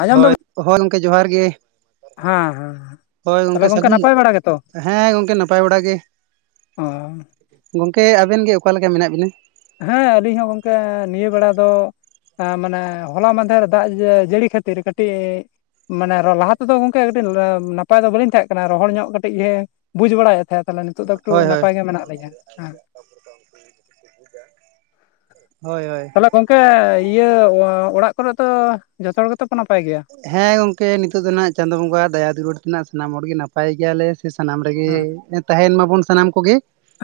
ᱟᱸᱡᱚᱢ ᱦᱳᱭ ᱫᱟᱵᱤᱱ ᱦᱳᱭ ᱜᱚᱝᱠᱮ ᱡᱚᱦᱟᱨ ᱜᱮ ᱦᱮᱸ ᱦᱮᱸ ᱾ ᱦᱳᱭ ᱛᱟᱦᱚᱞᱮ ᱜᱚᱝᱠᱮ ᱥᱟᱹᱜᱩᱱ ᱱᱟᱯᱟᱭ ᱵᱟᱲᱟ ᱜᱮᱛᱚ ᱦᱮᱸ ᱜᱚᱢᱠᱮ ᱱᱟᱯᱟᱭ ᱵᱟᱲ ᱜᱮᱻ ᱟ ᱜᱚᱝᱠᱮ ᱟᱵᱮᱱ ᱜᱮ ᱚᱠᱟᱞ ᱞᱮᱠᱟ ᱢᱮᱱᱟᱜ ᱵᱤᱱᱟ ᱦᱮᱸ ᱟᱹᱞᱤᱧ ᱦᱚᱸ ᱜᱚᱝᱠᱮ ᱱᱤᱭᱟᱹ ᱵᱮᱲᱟ ᱫᱚᱻ ᱦᱮᱸ ᱢᱟᱱᱮ ᱦᱚᱞᱟ ᱢᱟᱦᱫᱷᱮᱨ ᱫᱟᱜ ᱡᱟᱹᱲᱤ ᱠᱷᱟᱹᱛᱤᱨ ᱠᱟᱹᱴᱤᱡ ᱢᱟᱱᱮ ᱞᱟᱦᱟ ᱛᱮᱫᱚ ᱜᱚᱢᱠᱮ ᱠᱟᱹᱴᱤᱡ ᱱᱟᱯᱟᱭ ᱫᱚ ᱵᱟᱹᱞᱤᱧ ᱛᱟᱦᱮᱸ ᱠᱟᱱᱟ ᱨᱚᱦᱚᱲ ᱧᱚᱜ ᱠᱟᱹᱴᱤᱡ ᱜᱮᱻ ᱵᱩᱡ ᱵᱟᱲᱟᱭᱮᱫ ᱛᱟᱦᱮᱸᱮ ᱱᱤᱛ ᱫᱚ ᱮᱠᱴᱩ ᱦᱳᱭ ᱦᱳᱭ ᱱᱟᱯᱟᱭ ᱜᱮ ᱢᱮᱱᱟᱜ ᱞᱤᱧᱟᱹ ᱦᱮᱸ ᱦᱳᱭ ᱦᱳᱭ ᱛᱟᱦᱚᱞᱮ ᱜᱚᱝᱠᱮ ᱤᱭᱟᱹ ᱚᱲᱟᱜ ᱠᱚᱨᱮ ᱫᱚ ᱡᱚᱛᱚ ᱦᱚᱲ ᱜᱮᱛ ᱠᱚ ᱱᱟᱯᱟᱭ ᱜᱮᱭᱟ? ᱦᱮᱸ ᱜᱚᱝᱠᱮ ᱱᱤᱛᱚᱜ ᱫᱚ ᱱᱟᱜ ᱪᱟᱸᱫᱫᱚ ᱵᱚᱸᱜᱟ ᱫᱟᱭᱟ ᱫᱩᱨᱟᱹᱲ ᱛᱮ ᱱᱟᱜ ᱥᱟᱱᱟᱢ ᱦᱚᱲᱜ ᱜᱮ ᱱᱟᱯᱟᱭ ᱜᱮᱭᱟᱞᱮ᱾ ᱥᱟᱱᱟᱢ ᱨᱮᱜᱮ ᱦᱮᱸ ᱛᱟᱦᱮᱱ ᱢᱟᱵᱚᱱ ᱥᱟᱱᱟᱢ ᱠᱚᱜᱮ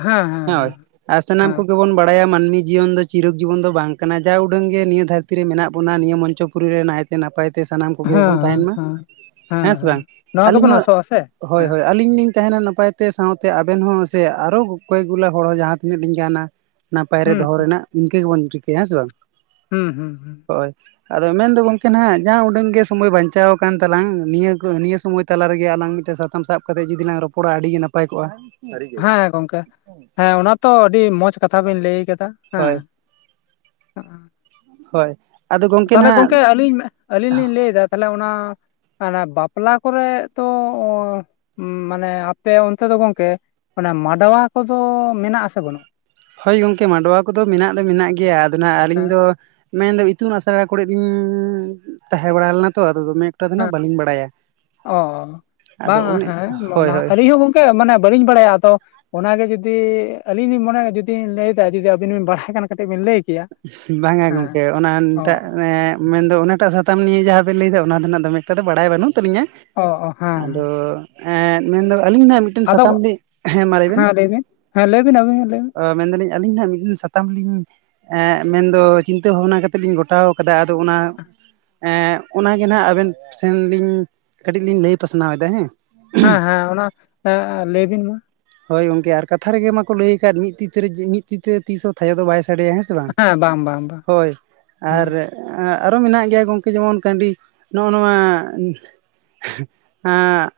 ᱦᱮᱸ ᱦᱮᱸ ᱦᱳᱭ ᱦᱮᱸ ᱟᱨ ᱥᱟᱱᱟᱢ ᱠᱚᱜᱮ ᱵᱚᱱ ᱵᱟᱲᱟ ᱵᱟᱲᱟᱭᱟ ᱢᱟᱹᱱᱢᱤ ᱡᱤᱭᱚᱱ ᱫᱚ ᱪᱤᱨᱚᱠ ᱡᱤᱵᱚᱱ ᱫᱚ ᱵᱟᱝ ᱠᱟᱱᱟ ᱡᱟ ᱩᱰᱟᱹᱝᱜ ᱜᱮ ᱱᱤᱭᱟᱹ ᱫᱷᱟᱹᱨᱛᱤ ᱨᱮ ᱢᱮᱱᱟᱜ ᱵᱚᱱᱟ ᱱᱤᱭᱟᱹ ᱢᱚᱧᱪᱚᱯᱩᱨᱤ ᱨᱮ ᱱᱟᱭᱛᱮ ᱱᱟᱯᱟᱭ ᱛᱮ ᱛᱮ ᱥᱟᱱᱟᱢ ᱠᱚᱜᱮ ᱦᱮᱸ ᱵᱚᱱ ᱦᱮᱸ ᱛᱟᱦᱮᱱ ᱢᱟ ᱦᱮᱸ ᱦᱮᱸ ᱥᱮ ᱵᱟᱝ ᱱᱚᱣᱟ ᱟᱹᱞᱤᱧ ᱜᱮᱵᱚᱱ ᱦᱚᱸ ᱟᱥᱚᱜᱼᱟ ᱥᱮ ᱦᱳᱭ ᱦᱮᱸ ᱦᱳᱭ ᱟᱹᱞᱤᱧ ᱞᱤᱧ ᱛᱟᱦᱮᱱᱟ ᱱᱟᱯᱟᱭᱛᱮ ᱥᱟᱶᱛᱮ ᱟᱵᱮᱱ ᱦᱚᱸ ᱥᱮ ᱟᱨᱚ ᱠᱚᱭᱠ ᱜᱩᱞᱟ ᱦᱚᱲ ᱦᱚᱸ ᱡᱟᱦᱟᱸ ᱛᱤᱱᱟᱹᱜ ᱞᱤᱧ ᱜᱟᱱᱟ᱾ ᱱᱟᱯᱟᱭ ᱨᱮ ᱦᱩᱸ ᱫᱚᱦᱚ ᱨᱮᱱᱟᱜ ᱤᱱᱠᱟᱹ ᱜᱮᱵᱚᱱ ᱨᱤᱠᱟᱹᱭᱟ ᱦᱮᱸ ᱥᱮ ᱵᱟᱝ ᱦᱩᱸ ᱦᱩᱸ ᱦᱩᱸ ᱦᱳᱭ ᱟᱫᱚ ᱢᱮᱱᱫᱚ ᱜᱚᱝᱠᱮ ᱦᱟᱜ ᱡᱟᱦᱟᱸ ᱩᱰᱟᱹᱝ ᱜᱮ ᱥᱚᱢᱳᱚᱭ ᱵᱟᱧᱪᱟᱣ ᱟᱠᱟᱱ ᱛᱟᱞᱟᱝᱼᱟ ᱱᱤᱭᱟᱹ ᱱᱤᱭᱟᱹ ᱥᱚᱢᱚᱭ ᱛᱟᱨ ᱨᱮᱜᱮ ᱟᱞᱟᱝ ᱢᱤᱫᱴᱮᱱ ᱥᱟᱛᱟᱢ ᱥᱟᱵ ᱠᱟᱛᱮᱫ ᱡᱩᱫᱤᱞᱟᱝ ᱨᱚᱯᱚᱲᱟᱼᱟ᱾ ᱯᱚᱲᱟᱜ ᱟᱹᱰᱤᱜᱮ ᱱᱟᱯᱟᱭ ᱠᱚᱜᱼᱟ᱾ ᱦᱮᱸ ᱜᱚᱝᱠᱮ ᱦᱮᱸ ᱚᱱᱟ ᱛᱚ ᱟᱹᱰᱤ ᱢᱚᱸᱡᱽ ᱠᱟᱛᱷᱟ ᱵᱮᱤᱱ ᱞᱟᱹᱭ ᱠᱟᱫᱟ ᱦᱮᱸ ᱦᱳᱭ ᱚ ᱦᱳᱭ ᱟᱫᱚ ᱜᱚᱝᱠᱮ ᱛᱟᱦᱚᱞᱮ ᱱᱟᱦᱟᱜ ᱜᱚᱢᱠᱮ ᱟᱹᱞᱤᱧ ᱟᱹᱞᱤᱧ ᱞᱤᱧ ᱞᱟᱹᱭ ᱫᱟ ᱛᱟᱦᱚᱞᱮ ᱚᱱᱟ ᱦᱚ ᱵᱟᱯᱞᱟ ᱠᱚᱨᱮ ᱛᱚ ᱢᱟᱱᱮ ᱟᱯᱮ ᱚᱱᱛᱮ ᱫᱚ ᱜᱚᱝᱠᱮ ᱚᱱᱟ ᱢᱟᱰᱣᱟ ᱠᱚᱫᱚ ᱢᱮᱱᱟᱜ ᱟᱥᱮ ᱵᱟᱹᱱᱩᱜᱼᱟ? ᱦᱳᱭ ᱜᱚᱢᱠᱮ ᱢᱟᱰᱣᱟ ᱠᱚᱫᱚ ᱢᱮᱱᱟᱜ ᱫᱚ ᱢᱮᱱᱟᱜ ᱜᱮᱭᱟ ᱟᱫᱚ ᱱᱟᱜ ᱟᱹᱞᱤᱧ ᱫᱚ ᱢᱮᱱᱫᱚ ᱤᱛᱩᱱ ᱟᱥᱲᱟ ᱠᱚᱨᱮᱫ ᱞᱤᱧ ᱛᱟᱦᱮᱸ ᱵᱟᱲᱟ ᱞᱮᱱᱟ ᱛᱚ ᱟᱫᱚ ᱫᱚᱢᱮ ᱮᱠᱴᱟ ᱫᱚ ᱱᱟᱜ ᱦᱮᱸ ᱵᱟᱹᱞᱤᱧ ᱵᱟᱲᱟᱭᱟ ᱚ ᱟᱫᱚ ᱵᱟᱝᱼᱟ ᱚᱱᱮ ᱦᱮᱸ ᱦᱳᱭ ᱚᱱᱟ ᱦᱳᱭ ᱟᱞᱤᱧ ᱜᱟᱝ ᱼᱼ ᱠᱮ ᱢᱟᱱᱮ ᱵᱟᱹᱞᱤᱧ ᱵᱟᱲᱟᱭᱟ ᱛᱚ ᱚᱱᱟᱜᱮ ᱡᱩᱫᱤ ᱟᱹᱞᱤᱧ ᱞᱤᱧ ᱢᱚᱱᱮᱭ ᱫᱟ ᱡᱩᱫᱤᱧ ᱞᱟᱹᱭᱟ ᱡᱩᱫᱤ ᱟᱹᱵᱤᱱ ᱵᱤᱱ ᱵᱟᱲᱟᱭ ᱠᱷᱟᱱ ᱠᱟᱹᱴᱤᱡ ᱵᱤᱱ ᱞᱟᱹᱭ ᱠᱮᱭᱟ ᱵᱟᱝᱼᱟ ᱦᱮᱸ ᱜᱚᱝᱠᱮ ᱚᱱᱟ ᱚ ᱩᱱᱴᱟ ᱱᱮ ᱢᱮᱱᱫᱚ ᱚᱱᱟᱴᱟᱜ ᱥᱟᱛᱟᱢ ᱱᱤᱭᱮ ᱡᱟᱦᱟᱸ ᱵᱮᱱ ᱞᱟᱹᱭ ᱫᱟ ᱱᱟᱜ ᱫᱚᱢᱮᱠᱴᱟ ᱫᱚ ᱵᱟᱲᱟᱭ ᱵᱟᱹᱱᱩᱜ ᱛᱟᱹᱞᱤᱧᱟ᱾ ᱚ ᱦᱮᱸ ᱦᱮᱸ ᱟᱫᱚ ᱮᱸᱜ ᱢᱮᱱᱫᱚ ᱟᱹᱞᱤᱧ ᱱᱟᱜ ᱢᱤᱫᱴᱮᱱ ᱟᱫᱚ ᱥᱟᱛᱟᱢ ᱞᱤᱧ ᱦᱮᱸ ᱢᱟ ᱞᱮᱭ ᱵᱮᱱ ᱞᱟᱹᱭ ᱵᱤᱱ ᱦᱮᱸ ᱞᱟᱹᱭ ᱵᱤᱱ ᱟᱹᱵᱤᱱ ᱞᱟᱹᱭ ᱵᱤᱱ ᱢᱮᱱ ᱮᱫᱟᱞᱤᱧ ᱟᱹᱞᱤᱧ ᱱᱟᱦᱟᱜ ᱢᱤᱫ ᱫᱤᱱ ᱥᱟᱛᱟᱢ ᱞᱤᱧ ᱢᱮᱱᱫᱚ ᱪᱤᱱᱛᱟᱹ ᱵᱷᱟᱵᱱᱟ ᱠᱟᱛᱮᱛᱮ ᱞᱤᱧ ᱜᱚᱴᱟᱣ ᱟᱫᱟ ᱟᱫᱚ ᱚᱱᱟ ᱮᱸᱜ ᱚᱱᱟᱜᱮ ᱱᱟᱦᱟᱜ ᱟᱵᱮᱱ ᱥᱮᱱᱞᱤᱧ ᱠᱟᱹᱴᱤᱡ ᱞᱤᱧ ᱞᱟᱹᱭ ᱯᱟᱥᱱᱟᱣ ᱮᱫᱟ ᱦᱮᱸ᱾ ᱦᱮᱸ ᱦᱮᱸ ᱚᱱᱟ ᱞᱟᱹᱭ ᱵᱤᱱ ᱢᱟ ᱦᱳᱭ ᱜᱚᱝᱠᱮ ᱟᱨ ᱠᱟᱛᱷᱟ ᱨᱮᱜᱮ ᱢᱟᱠᱚ ᱞᱟᱹᱭ ᱟᱠᱟᱫ ᱢᱤᱫ ᱛᱤ ᱢᱤᱫ ᱛᱤ ᱛᱮ ᱛᱤᱥ ᱦᱚᱸ ᱷᱟᱭᱚ ᱫᱚ ᱵᱟᱭ ᱥᱟᱰᱮᱭᱟ ᱦᱮᱸ ᱥᱮ᱾ ᱥᱮ ᱵᱟᱝ ᱦᱳᱭ ᱟᱨ ᱦᱮᱸ ᱟᱨᱚ ᱢᱮᱱᱟᱜ ᱜᱮᱭᱟ ᱜᱚᱝᱠᱮ ᱡᱮᱢᱚᱱ ᱠᱟᱺᱰᱤ ᱱᱚᱜᱼᱚ ᱱᱚᱣᱟ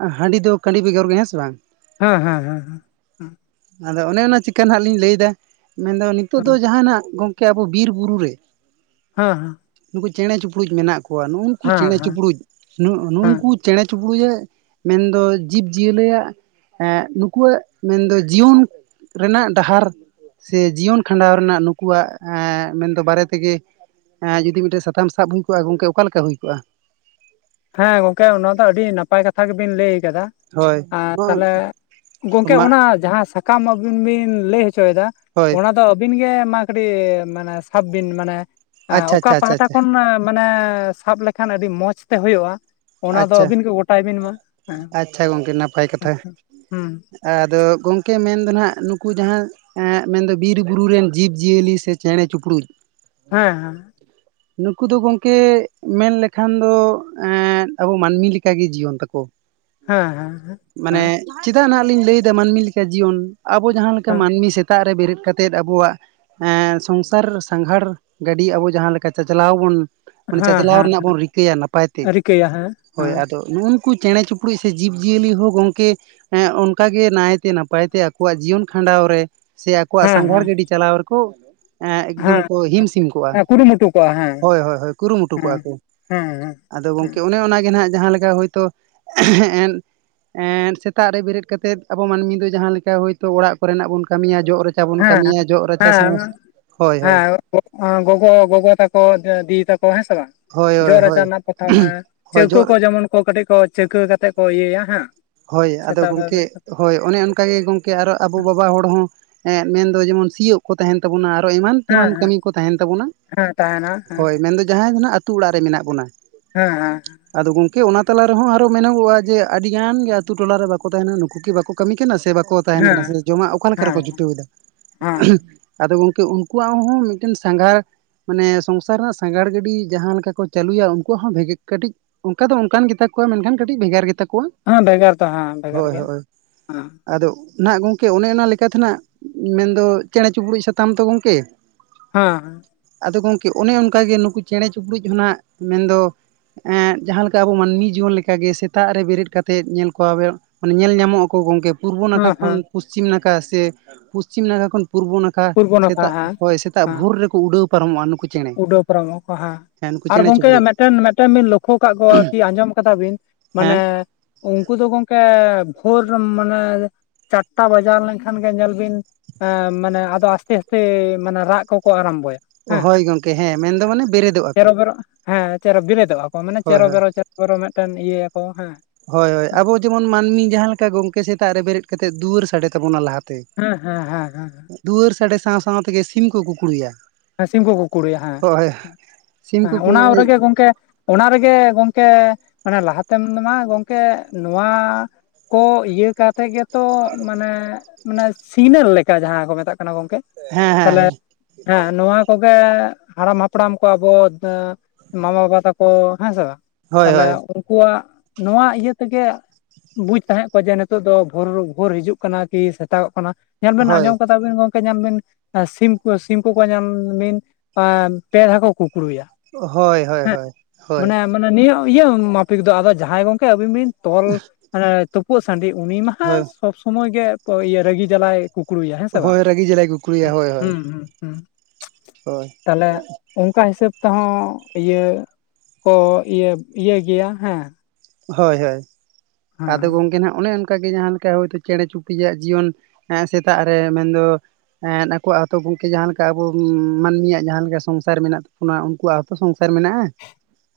ᱟᱸᱜ ᱦᱟᱺᱰᱤ ᱫᱚ ᱠᱟᱺᱰᱤ ᱵᱮᱜᱚᱨ ᱜᱮ ᱦᱮᱸ ᱥᱮ ᱵᱟᱝ᱾ ᱦᱮᱸ ᱦᱮᱸ ᱦᱮᱸ ᱦᱮᱸ ᱟᱫᱚ ᱚᱱᱮ ᱚᱱᱟ ᱪᱤᱠᱟᱹ ᱱᱟᱸᱦᱜ ᱞᱤᱧ ᱞᱟᱹᱭᱫᱟ ᱢᱮᱱᱫᱚ ᱱᱤᱛᱚᱜ ᱦᱮᱸ ᱫᱚ ᱡᱟᱦ ᱦᱜ ᱜᱚᱝᱠᱮ ᱟᱵᱚ ᱵᱤᱨ ᱵᱩᱨᱩ ᱨᱮ ᱦᱮᱸ ᱦᱮᱸ ᱱᱩᱠᱩ ᱪᱮᱬᱮ ᱪᱤᱯᱲᱩᱡ ᱢᱮᱱᱟᱜ ᱠᱚᱣᱟ ᱱᱩᱜᱩ ᱱᱠᱩ ᱦᱮᱸ ᱪᱮᱬᱮ ᱦᱮᱸ ᱪᱩᱯᱲᱩᱡ ᱦᱮᱸ ᱪᱮᱬᱮ ᱪᱩᱯᱲᱩᱡ ᱢᱮᱱᱫᱚ ᱡᱤᱵᱽ ᱡᱤᱭᱟᱹᱞᱤᱭᱟᱜ ᱱᱠᱩᱣᱟᱜ ᱢᱮᱱᱫᱚ ᱡᱤᱭᱚᱱ ᱨᱮᱱᱟᱜ ᱰᱟᱦᱟᱨ ᱥᱮ ᱡᱤᱭᱚᱱ ᱠᱷᱟᱸᱰᱟᱣ ᱨᱮᱱᱟᱜ ᱱᱩᱠᱩᱣᱟᱜ ᱢᱮᱱᱫᱚ ᱵᱟᱨᱮ ᱛᱮᱜᱮ ᱮᱸ ᱡᱩᱫᱤ ᱢᱤᱫᱴᱟᱝ ᱥᱟᱛᱟᱢ ᱥᱟᱵ ᱦᱩᱭ ᱠᱚᱜᱼᱟ ᱜᱚᱝᱠᱮ ᱚᱠᱟ ᱞᱮᱠᱟ ᱦᱩᱭ ᱠᱚᱜᱼᱟ? ᱦᱮᱸ ᱜᱚᱝᱠᱮ ᱚᱱᱟ ᱫᱚ ᱟᱹᱰᱤ ᱱᱟᱯᱟᱭ ᱠᱟᱛᱷᱟ ᱜᱮᱵᱤᱱ ᱞᱟᱹᱭ ᱠᱟᱫᱟ᱾ ᱦᱳᱭ ᱟᱨ ᱛᱟᱦᱚᱞᱮ ᱜᱚᱝᱠᱮ ᱢᱟ ᱚᱱᱟ ᱡᱟᱦᱟᱸ ᱥᱟᱛᱟᱢ ᱥᱟᱠᱟᱢ ᱟᱹᱵᱤᱱ ᱵᱤᱱ ᱞᱟᱹᱭ ᱦᱚᱪᱚᱭᱮᱫᱟ, ᱦᱳᱭ ᱚᱱᱟ ᱟᱫᱚ ᱟᱹᱵᱤᱱ ᱜᱮ ᱢᱟ ᱠᱟᱹᱴᱤᱡ ᱢᱟᱱᱮ ᱥᱟᱵ ᱵᱤᱱ ᱢᱟᱱᱮ ᱟᱪᱪᱷᱟ ᱚᱠᱟ ᱟᱪᱪᱷᱟ ᱟᱪᱪᱷᱟ ᱯᱟᱦᱴᱟ ᱟᱪᱪᱷᱟ ᱠᱷᱚᱱ ᱢᱟᱱᱮ ᱥᱟᱵ ᱞᱮᱠᱷᱟᱱ ᱟᱹᱰᱤ ᱢᱚᱸᱡᱽ ᱛᱮ ᱦᱩᱭᱩᱜᱼᱟ᱾ ᱚᱱᱟ ᱫᱚ ᱟᱪᱪᱷᱟ ᱟᱹᱵᱤᱱ ᱜᱮ ᱜᱚᱴᱟᱭ ᱵᱤᱱ ᱢᱟ ᱦᱮᱸ ᱟᱪᱪᱷᱟ ᱜᱚᱝᱠᱮ ᱱᱟᱯᱟᱭ ᱠᱟᱛᱷᱟ ᱦᱮᱸ ᱦᱩᱸ ᱟᱫᱚ ᱜᱚᱢᱠᱮ ᱢᱮᱱᱫᱚ ᱦᱟᱜ ᱱᱩᱠᱩ ᱡᱟᱦᱟᱸ ᱢᱮᱱᱫᱚ ᱵᱤᱨ ᱵᱩᱨᱩ ᱨᱮᱱ ᱡᱤᱵᱽᱡᱤᱭᱟᱹᱞᱤ ᱥᱮ ᱪᱮᱬᱮ ᱪᱤᱯᱨᱩᱫ ᱦᱮᱸ ᱦᱮᱸ ᱱᱩᱠᱩ ᱫᱚ ᱜᱚᱝᱠᱮ ᱢᱮᱱ ᱞᱮᱠᱷᱟᱱ ᱫᱚ ᱮ ᱟᱵᱚ ᱢᱟᱹᱱᱢᱤ ᱞᱮᱠᱟᱜᱮ ᱡᱤᱭᱚᱱ ᱛᱟᱠᱚ ᱦᱮᱸ ᱦᱮᱸᱮᱸ ᱢᱟᱱᱮ ᱪᱮᱫᱟᱜ ᱟᱜ ᱞᱤᱧ ᱞᱟᱹᱭᱫᱟ ᱢᱟᱹᱱᱢᱤ ᱞᱮᱠᱟ ᱡᱤᱭᱚᱱ ᱟᱵᱚ ᱡᱟᱦᱟᱸ ᱞᱮᱠᱟ ᱦᱮᱸ ᱢᱟᱹᱱᱢᱤ ᱥᱮᱛᱟᱜ ᱨᱮ ᱵᱮᱨᱮᱫ ᱠᱟᱛᱮ ᱠᱟᱛᱮᱫ ᱠᱟᱛᱮᱫ ᱟᱵᱚᱣᱟᱜ ᱮᱸ ᱥᱚᱝᱥᱟᱨ ᱥᱟᱸᱜᱷᱟᱨ ᱜᱟᱹᱰᱤ ᱟᱵᱚ ᱡᱟᱦᱟᱸ ᱞᱮᱠᱟ ᱪᱟᱪᱞᱟᱣ ᱵᱚᱱ ᱢᱟᱱᱮ ᱪᱟᱪᱞᱟᱣ ᱨᱮᱱᱟᱜ ᱵᱚᱱ ᱨᱤᱠᱟᱹᱭᱟ ᱱᱟᱯᱟᱭ ᱛᱮ ᱠᱟᱹᱭᱟ ᱦᱮᱸ ᱦᱳᱭ ᱦᱮᱸ ᱟᱫᱚ ᱱᱩᱜᱼᱱᱠᱩ ᱪᱮᱬᱮ ᱪᱤᱯᱲᱩᱫ ᱥᱮ ᱡᱤᱵᱽᱡᱤᱭᱟᱹᱞᱤ ᱦᱚᱸ ᱜᱚᱝᱠᱮ ᱦᱮ ᱚᱱᱠᱟ ᱜᱮ ᱱᱟᱭᱛᱮ ᱱᱟᱯᱟᱭᱛᱮ ᱟᱠᱚᱣᱟᱜ ᱡᱤᱭᱚᱱ ᱠᱷᱟᱸᱰᱟᱣ ᱨᱮ, ᱥᱮ ᱟᱠᱚᱣᱟᱜ ᱦᱮᱸ ᱥᱟᱸᱜᱷᱟᱲ ᱦᱮᱸ ᱜᱟᱹᱰᱤ ᱪᱟᱞᱟᱣ ᱨᱮᱠᱚ ᱦᱮ ᱮᱠᱫᱚᱢ ᱦᱮᱸ ᱠᱚ ᱦᱤᱢ ᱥᱤᱢ ᱠᱚᱜᱼᱟ ᱦᱮᱸ ᱠᱩᱨᱩᱢᱩᱴᱩ ᱠᱚᱜᱼᱟ ᱦᱮᱸ ᱦᱳᱭ ᱦᱳᱭ ᱠᱩᱨᱩ ᱢᱩᱴᱩ ᱦᱮᱸ ᱠᱚᱜᱼᱟ ᱠᱚ, ᱦᱮᱸ ᱦᱮᱸ ᱟᱫᱚ ᱜᱚᱝᱠᱮ ᱚᱱᱮ ᱚᱱᱟ ᱜᱮ ᱦᱱᱟᱜ ᱡᱟᱦᱟ ᱞᱮᱠᱟ ᱦᱳᱭᱛᱳ ᱮᱱ ᱥᱮᱛᱟᱜ ᱨᱮ ᱵᱮᱨᱮᱫ ᱠᱟᱛᱮᱫ ᱟᱵᱚ ᱢᱟᱹᱱᱢᱤ ᱫᱚ ᱡᱟᱦᱟᱸᱮ ᱞᱮᱠᱟ ᱦᱳᱭᱛᱳ ᱚᱲᱟᱜ ᱠᱚᱨᱮᱱᱟᱜ ᱵᱚᱱ ᱠᱟᱹᱢᱤᱭᱟ ᱡᱚᱜ ᱨᱮᱪᱟ ᱵᱚᱱ ᱦᱮᱸ ᱠᱟᱹᱢᱤᱭᱟ ᱡᱚᱜ ᱨᱟᱪᱟ ᱥᱩᱢᱩᱜ ᱦᱳᱭ ᱚᱻ ᱜᱚᱜᱚ ᱜᱚᱜᱚ ᱛᱟᱠᱚ ᱫᱤᱫᱤ ᱛᱟᱠᱚ ᱦᱮᱸ ᱥᱮ ᱵᱟᱝ᱾ ᱦᱳᱭ ᱦᱳᱭ ᱡᱚᱜ ᱨᱟᱪᱟ ᱦᱳᱭ ᱨᱮᱱᱟᱜ ᱯᱨᱚᱛᱷᱚᱢ ᱦᱳᱭ ᱪᱟᱹᱣᱠᱟᱹ ᱡᱚᱜ ᱠᱚ ᱡᱮᱢᱚᱱ ᱠᱚ ᱠᱟᱹᱴᱤᱡ ᱠᱚ, ᱪᱟᱹᱣᱠᱟᱹ ᱠᱟᱛᱮᱫ ᱠᱚ ᱤᱭᱟᱹᱭᱟ ᱦᱮᱸ ᱦᱳᱭ ᱟᱫᱚ ᱥᱮᱛᱟᱜ ᱵᱮᱲᱟ ᱜᱚᱝᱠᱮ ᱵᱮᱨᱮᱫ ᱠᱟᱛᱮ ᱦᱳᱭ ᱚᱱᱮ ᱚᱱᱠᱟ ᱜᱮ ᱜᱚᱝᱠᱮ ᱟᱨᱚ ᱟᱵᱚ ᱵᱟᱵᱟ ᱦᱚᱲ ᱦᱚᱸ ᱢᱮᱱᱫᱚ ᱡᱮᱢᱚᱱ ᱥᱤᱭᱳᱜ ᱠᱚ ᱛᱟᱦᱮᱱ ᱛᱟᱵᱚᱱᱟ ᱟᱨᱚ ᱮᱢᱟᱱ ᱦᱮᱸ ᱛᱮᱢᱟᱱ ᱦᱮᱸ ᱠᱟᱹᱢᱤ ᱠᱚ ᱛᱟᱦᱮᱱ ᱛᱟᱵᱚᱱᱟ ᱦᱮᱸ ᱛᱟᱦᱮᱱᱟ ᱦᱮᱸ ᱦᱳᱭ ᱢᱮᱱᱫᱚ ᱡᱟᱦᱟᱸᱭ ᱫᱚ ᱦᱟᱸᱜ ᱟᱹᱛᱩᱹ ᱚᱲᱟᱜ ᱨᱮ ᱢᱮᱱᱟᱜ ᱵᱚᱱᱟ᱾ ᱦᱮᱸ ᱦᱮᱸ ᱟᱫᱚ ᱜᱚᱝᱠᱮ ᱚᱱᱟ ᱛᱟᱞᱟ ᱨᱮᱦᱚᱸ ᱟᱨᱚ ᱢᱮᱱᱚᱜᱚᱜᱼᱟ ᱡᱮ ᱟᱹᱰᱤ ᱜᱟᱱ [unintelligible] ᱟᱹᱛᱩ ᱴᱚᱞᱟ ᱨᱮ ᱵᱟᱠᱚ ᱛᱟᱦᱮᱸᱱᱟ ᱱᱩᱠᱩ ᱠᱤ ᱵᱟᱠᱚ ᱠᱟᱹᱢᱤ ᱠᱟᱱᱟ ᱥᱮ ᱵᱟᱠᱚ ᱛᱟᱦᱮᱱ ᱠᱟᱱᱟ ᱦᱮᱸ ᱥᱮ ᱡᱚᱢᱟᱜ ᱚᱠᱟ ᱞᱮᱠᱟ ᱦᱮᱸ ᱨᱮᱠᱚ ᱡᱩᱴᱟᱹᱣ ᱮᱫᱟ? ᱦᱮᱸ [unintelligible] ᱟᱫᱚ ᱜᱚᱝᱠᱮ ᱩᱱᱠᱩᱣᱟᱜ ᱦᱚᱸ ᱢᱤᱫᱴᱮᱱ ᱥᱟᱸᱜᱷᱟ ᱢᱟᱱᱮ ᱥᱚᱝᱥᱟᱨ ᱨᱮᱱᱟᱜ ᱥᱟᱸᱜᱷᱟᱨ ᱜᱟᱹᱰᱤ, ᱡᱟᱦᱟᱸ ᱞᱮᱠᱟ ᱠᱚ ᱪᱟᱹᱞᱩᱭᱟ, ᱩᱱᱠᱩᱣᱟᱜ ᱦᱚᱸ ᱵᱷᱮᱜᱮ ᱠᱟᱹᱴᱤᱡ ᱚᱱᱠᱟ ᱫᱚ ᱚᱱᱠᱟᱱ ᱜᱮᱛᱟ ᱠᱚᱣᱟ, ᱢᱮᱱᱠᱷᱟᱱ ᱠᱟᱹᱴᱤᱡ ᱵᱷᱮᱜᱟᱨ ᱜᱮᱛᱟ ᱠᱚᱣᱟ ᱦᱮᱸ ᱵᱷᱮᱜᱟᱨ ᱫᱚ ᱦᱮᱸ ᱵᱷᱮᱜᱟᱨ ᱦᱳᱭ ᱜᱮᱭᱟ ᱦᱳᱭ᱾ ᱦᱮᱸ ᱟᱫᱚ ᱚᱱᱟᱜ ᱜᱚᱝᱠᱮ ᱚᱱᱮ ᱚᱱᱟ ᱞᱮᱠᱟᱛᱮ ᱛᱮᱱᱟᱜ ᱢᱮᱱᱫᱚ ᱪᱮᱬᱮ ᱪᱤᱯᱲᱩᱫ ᱥᱟᱛᱟᱢ ᱛᱚ ᱜᱚᱝᱠᱮ ᱦᱮᱸ ᱦᱮᱸ ᱟᱫᱚ ᱜᱚᱝᱠᱮ ᱚᱱᱮ ᱚᱱᱠᱟᱜᱮ ᱱᱩᱠᱩ ᱪᱮᱬᱮ ᱪᱤᱯᱲᱩᱫ ᱦᱱᱟᱜ ᱢᱮᱱᱫᱚ ᱮᱸ ᱡᱟᱦᱟ ᱞᱮᱠᱟ ᱟᱵᱚ ᱢᱟᱹᱱᱢᱤ ᱡᱤᱭᱚᱱ ᱞᱮᱠᱟᱜᱮ ᱥᱮᱛᱟᱜ ᱨᱮ ᱵᱮᱨᱮᱫ ᱠᱟᱛᱮᱜ ᱧᱮᱞ [unintelligible] ᱢᱟᱱᱮ ᱧᱮᱞ ᱧᱟᱢᱚᱜ ᱟᱠᱚ ᱜᱚᱝᱠᱮ ᱯᱩᱨᱵᱚ ᱱᱟᱠᱷᱟ ᱦᱮᱸ ᱠᱷᱚᱱ ᱦᱮᱸ ᱯᱚᱥᱪᱤᱢ ᱱᱟᱠᱷᱟ, ᱥᱮ ᱯᱚᱥᱪᱤᱢ ᱱᱟᱠᱷᱟ ᱠᱷᱚᱱ, ᱯᱩᱨᱵᱚ ᱱᱟᱠᱷᱟ ᱯᱩᱨᱵᱚ ᱱᱟᱠᱷᱟ ᱥᱮᱛᱟᱜ ᱦᱮᱸ ᱦᱳᱭ ᱥᱮᱛᱟᱜ ᱵᱷᱳᱨ ᱨᱮ ᱩᱰᱟᱹᱣ ᱯᱟᱨᱚᱢᱚᱜᱼᱟ ᱱᱩᱠᱩ ᱩᱰᱟᱣ ᱯᱟᱨᱚᱢᱟᱠᱚ ᱦᱟᱸ ᱦᱮᱸ ᱱᱩᱠᱩ ᱟᱨ ᱪᱮᱬᱮ ᱜᱚᱝᱠᱮ ᱪᱩᱯᱲᱩᱡ ᱢᱮᱫᱴᱮᱱ ᱢᱮᱫᱴᱮᱱ ᱵᱤᱱ ᱞᱚᱠᱷᱚ ᱟᱠᱟᱫ ᱠᱚᱣᱟ ᱠᱤ ᱟᱸᱡᱚᱢ ᱠᱟᱫᱟ ᱵᱤᱱ ᱦᱮᱸ ᱾ᱢᱟᱱᱮ ᱩᱱᱠᱩ ᱫᱚ ᱜᱚᱝᱠᱮ ᱵᱷᱳᱨ ᱢᱟᱱᱮ ᱪᱟᱨᱴᱟ ᱵᱟᱡᱟᱣ ᱞᱮᱱᱠᱷᱟᱱ ᱜᱮ ᱧᱮᱞ ᱵᱤᱱ ᱮᱸᱻ ᱢᱟᱱᱮ ᱟᱫᱚ ᱟᱥᱛᱮ ᱟᱥᱛᱮ ᱢᱟᱱᱮ ᱨᱟᱜ ᱠᱚᱠᱚ ᱟᱨᱟᱢᱵᱚᱭᱟ᱾ ᱚᱳᱭ ᱜᱚᱝᱠᱮ ᱦᱮᱸ ᱢᱮᱱᱫᱚ ᱢᱟᱱᱮ ᱵᱮᱨᱮᱫ ᱪᱮᱨᱚᱵᱮᱨᱚᱜ ᱦᱮᱸ ᱪᱮᱨᱚ ᱵᱤᱨᱮᱫᱚᱜᱼᱟ ᱠᱚ ᱢᱟᱱᱮ ᱦᱳᱭ ᱦᱳᱭ ᱪᱮᱨᱚᱵᱮᱨᱚ ᱪᱮᱨᱚᱵᱮᱨᱚ ᱢᱤᱫᱴᱮᱱ ᱤᱭᱟᱹᱭᱟᱠᱚ ᱦᱮᱸ ᱦᱳᱭ ᱦᱳᱭ ᱦᱮᱸ ᱟᱵᱚ ᱡᱮᱢᱚᱱ ᱢᱟᱹᱱᱢᱤ ᱡ ᱦᱚᱭ ᱦᱚᱭ ᱟᱵᱚ ᱡᱮᱢᱚᱱ ᱢᱟᱱᱢᱤ ᱡᱟᱦᱟ ᱞᱮᱠᱟ ᱤᱮᱛᱟᱜ ᱨᱮ ᱵᱮᱨᱮᱫ ᱠᱟᱛᱮ ᱫᱩᱣᱟᱨ ᱥᱟᱲᱮ ᱛᱟᱠᱚᱱ ᱞᱮ ᱠᱟᱛᱮᱮᱫ ᱫᱩᱣᱟᱹᱨ ᱥᱟᱰᱮ ᱛᱟᱵᱚᱱᱟ ᱞᱟᱦᱟᱛᱮ ᱦᱮᱸ ᱦᱮᱸ ᱦᱮᱸ ᱦᱮᱸ ᱫᱩᱣᱟᱹᱨ ᱥᱟᱲᱮ ᱥᱟᱶ ᱥᱟᱶᱛᱮᱜᱮ ᱥᱤᱢ ᱠᱚᱠᱚ ᱠᱩᱠᱲᱩᱭᱟ᱾ ᱦᱮᱸ ᱥᱤᱢ ᱠᱚᱠᱚ ᱠᱩᱲᱩᱭᱟ ᱦᱮᱸ ᱦᱳᱭ ᱥᱤᱢ ᱠᱚ ᱦᱮᱸ, ᱚᱱᱟ ᱨᱮᱜᱮ ᱜᱚᱝᱠᱮ ᱚᱱᱟ ᱨᱮᱜᱮ ᱜᱚᱝᱠᱮ, ᱢᱟᱱᱮ ᱞᱟᱦᱟ ᱛᱮᱢ ᱢᱟ ᱜᱚᱝᱠᱮ ᱱᱚᱣᱟ ᱠᱚ ᱤᱭᱟᱹ ᱠᱟᱛᱮ ᱜᱮᱛᱚ ᱢᱟᱱᱮᱻ ᱢᱟᱱᱮ ᱥᱤᱱᱟ ᱞᱮᱠᱟ ᱡᱟᱦᱟᱸ ᱠᱚ ᱢᱮᱛᱟᱜ ᱠᱟᱱᱟ ᱜᱚᱝᱠᱮ-᱾ ᱦᱮᱸ ᱦᱮᱸ ᱛᱟᱦᱞᱮ ᱦᱮᱸ ᱦᱮᱸ ᱱᱚᱣᱟ ᱠᱚᱜᱮ ᱦᱟᱲᱟᱢ ᱦᱟᱯᱲᱟᱢ ᱠᱚ ᱟᱵᱚ ᱢᱟᱢᱟ ᱵᱟᱵᱟ ᱛᱟᱠᱚ ᱦᱮᱸ ᱥᱮ ᱵᱟᱝ ᱦᱳᱭ ᱛᱟᱞᱦᱮ ᱦᱳᱭ ᱩᱱᱠᱩᱣᱟᱜ ᱱᱚᱣᱟ ᱤᱭᱟᱹ ᱛᱮᱜᱮ ᱵᱩᱡ ᱛᱟᱦᱮᱸᱜ ᱟᱠᱚ ᱡᱮ ᱱᱤᱛᱜ ᱫᱚ ᱵᱷᱳᱨ ᱵᱷᱳᱨ ᱦᱤᱡᱩᱜ ᱠᱟᱱᱟ ᱠᱤ ᱥᱮᱛᱟᱜᱼᱚᱜ ᱠᱟᱱᱟ ᱧᱮᱞ ᱵᱮᱱ ᱦᱳᱭ ᱟᱸᱡᱚᱢ ᱠᱟᱫᱟ ᱵᱮᱱ ᱜᱚᱢᱠᱮ ᱧᱮᱞ ᱵᱮᱱ ᱥᱤᱢ ᱥᱤᱢ ᱠᱚᱠᱚ ᱧᱟᱢᱤᱱ ᱯᱮ ᱫᱷᱟᱶ ᱠᱚ ᱠᱩᱠᱲᱩᱭᱟ ᱦᱳᱭ ᱦᱳᱭ ᱦᱮᱸ ᱦᱳᱭ ᱢᱟᱱᱮ ᱦᱳᱭ ᱢᱟᱱᱮ ᱱᱤᱭᱟᱹ ᱤᱭᱟᱹ ᱢᱟᱯᱤᱠ ᱫᱚ ᱟᱫᱚ ᱡᱟᱦᱟᱸᱭ ᱜᱚᱝᱠᱮ ᱟᱹᱵᱤᱱ ᱵᱤᱱ ᱛᱚᱞ ᱟᱱᱮ ᱛᱩᱯᱳᱜ ᱥᱟᱺᱰᱤ ᱩᱱᱤ ᱢᱟ ᱦᱟᱸᱜ ᱦᱳᱭ ᱥᱚᱵᱽ ᱥᱚᱢᱚᱭ ᱜᱮ ᱠᱚ ᱤᱭᱟᱹ ᱨᱟᱹᱜᱤ ᱡᱟᱞᱟᱭ ᱠᱩᱠᱲᱩᱭᱟ ᱦᱮᱸ ᱥᱮ ᱵᱟᱝ ᱦᱳᱭ ᱨᱟᱹᱜᱤ ᱡᱟᱞᱟᱭ ᱠᱩᱠᱲᱩᱭᱟ ᱦᱳᱭ ᱦᱳᱭ ᱦᱩᱸ ᱦᱳᱭ ᱛᱟᱞᱦᱮ ᱚᱝᱠᱟ ᱦᱤᱥᱟᱹᱵ ᱛᱮᱦᱚᱸ ᱤᱭᱟᱹ ᱠᱚ ᱤᱭᱟᱹ ᱤᱭᱟᱹᱭ ᱜᱮᱭᱟ ᱦᱮᱸ ᱦᱳᱭ ᱦᱳᱭ ᱟᱫᱚ ᱦᱮᱸ ᱜᱚᱝᱠᱮ ᱱᱟᱦᱜ ᱚᱱᱮ ᱚᱱᱠᱟ ᱜᱮ ᱡᱟᱦᱟᱸ ᱞᱮᱠᱟ ᱦᱳᱭ ᱛᱚ ᱪᱮᱸᱬᱮ ᱪᱩᱯᱲᱤᱡ ᱟᱜ ᱡᱤᱭᱚᱱ ᱥᱮᱛᱟᱜ ᱨᱮ ᱢᱮᱱᱫᱚ ᱟᱠᱚᱣᱟᱜ ᱦᱚᱸᱛᱚ ᱜᱚᱝᱠᱮ ᱡᱟᱦᱟᱸ ᱞᱮᱠᱟ ᱟᱵᱚ ᱢᱟᱹᱱᱢᱤᱭᱟᱜ ᱡᱟᱦᱟᱸ ᱞᱮᱠᱟ ᱥᱚᱝᱥᱟᱨ ᱢᱮᱱᱟᱜ ᱛᱟᱵᱚᱱᱟ ᱩᱱᱠᱩᱣᱟᱜ ᱛᱚ ᱥᱚᱝᱥᱟᱨ ᱢᱮᱱᱟᱜᱼᱟ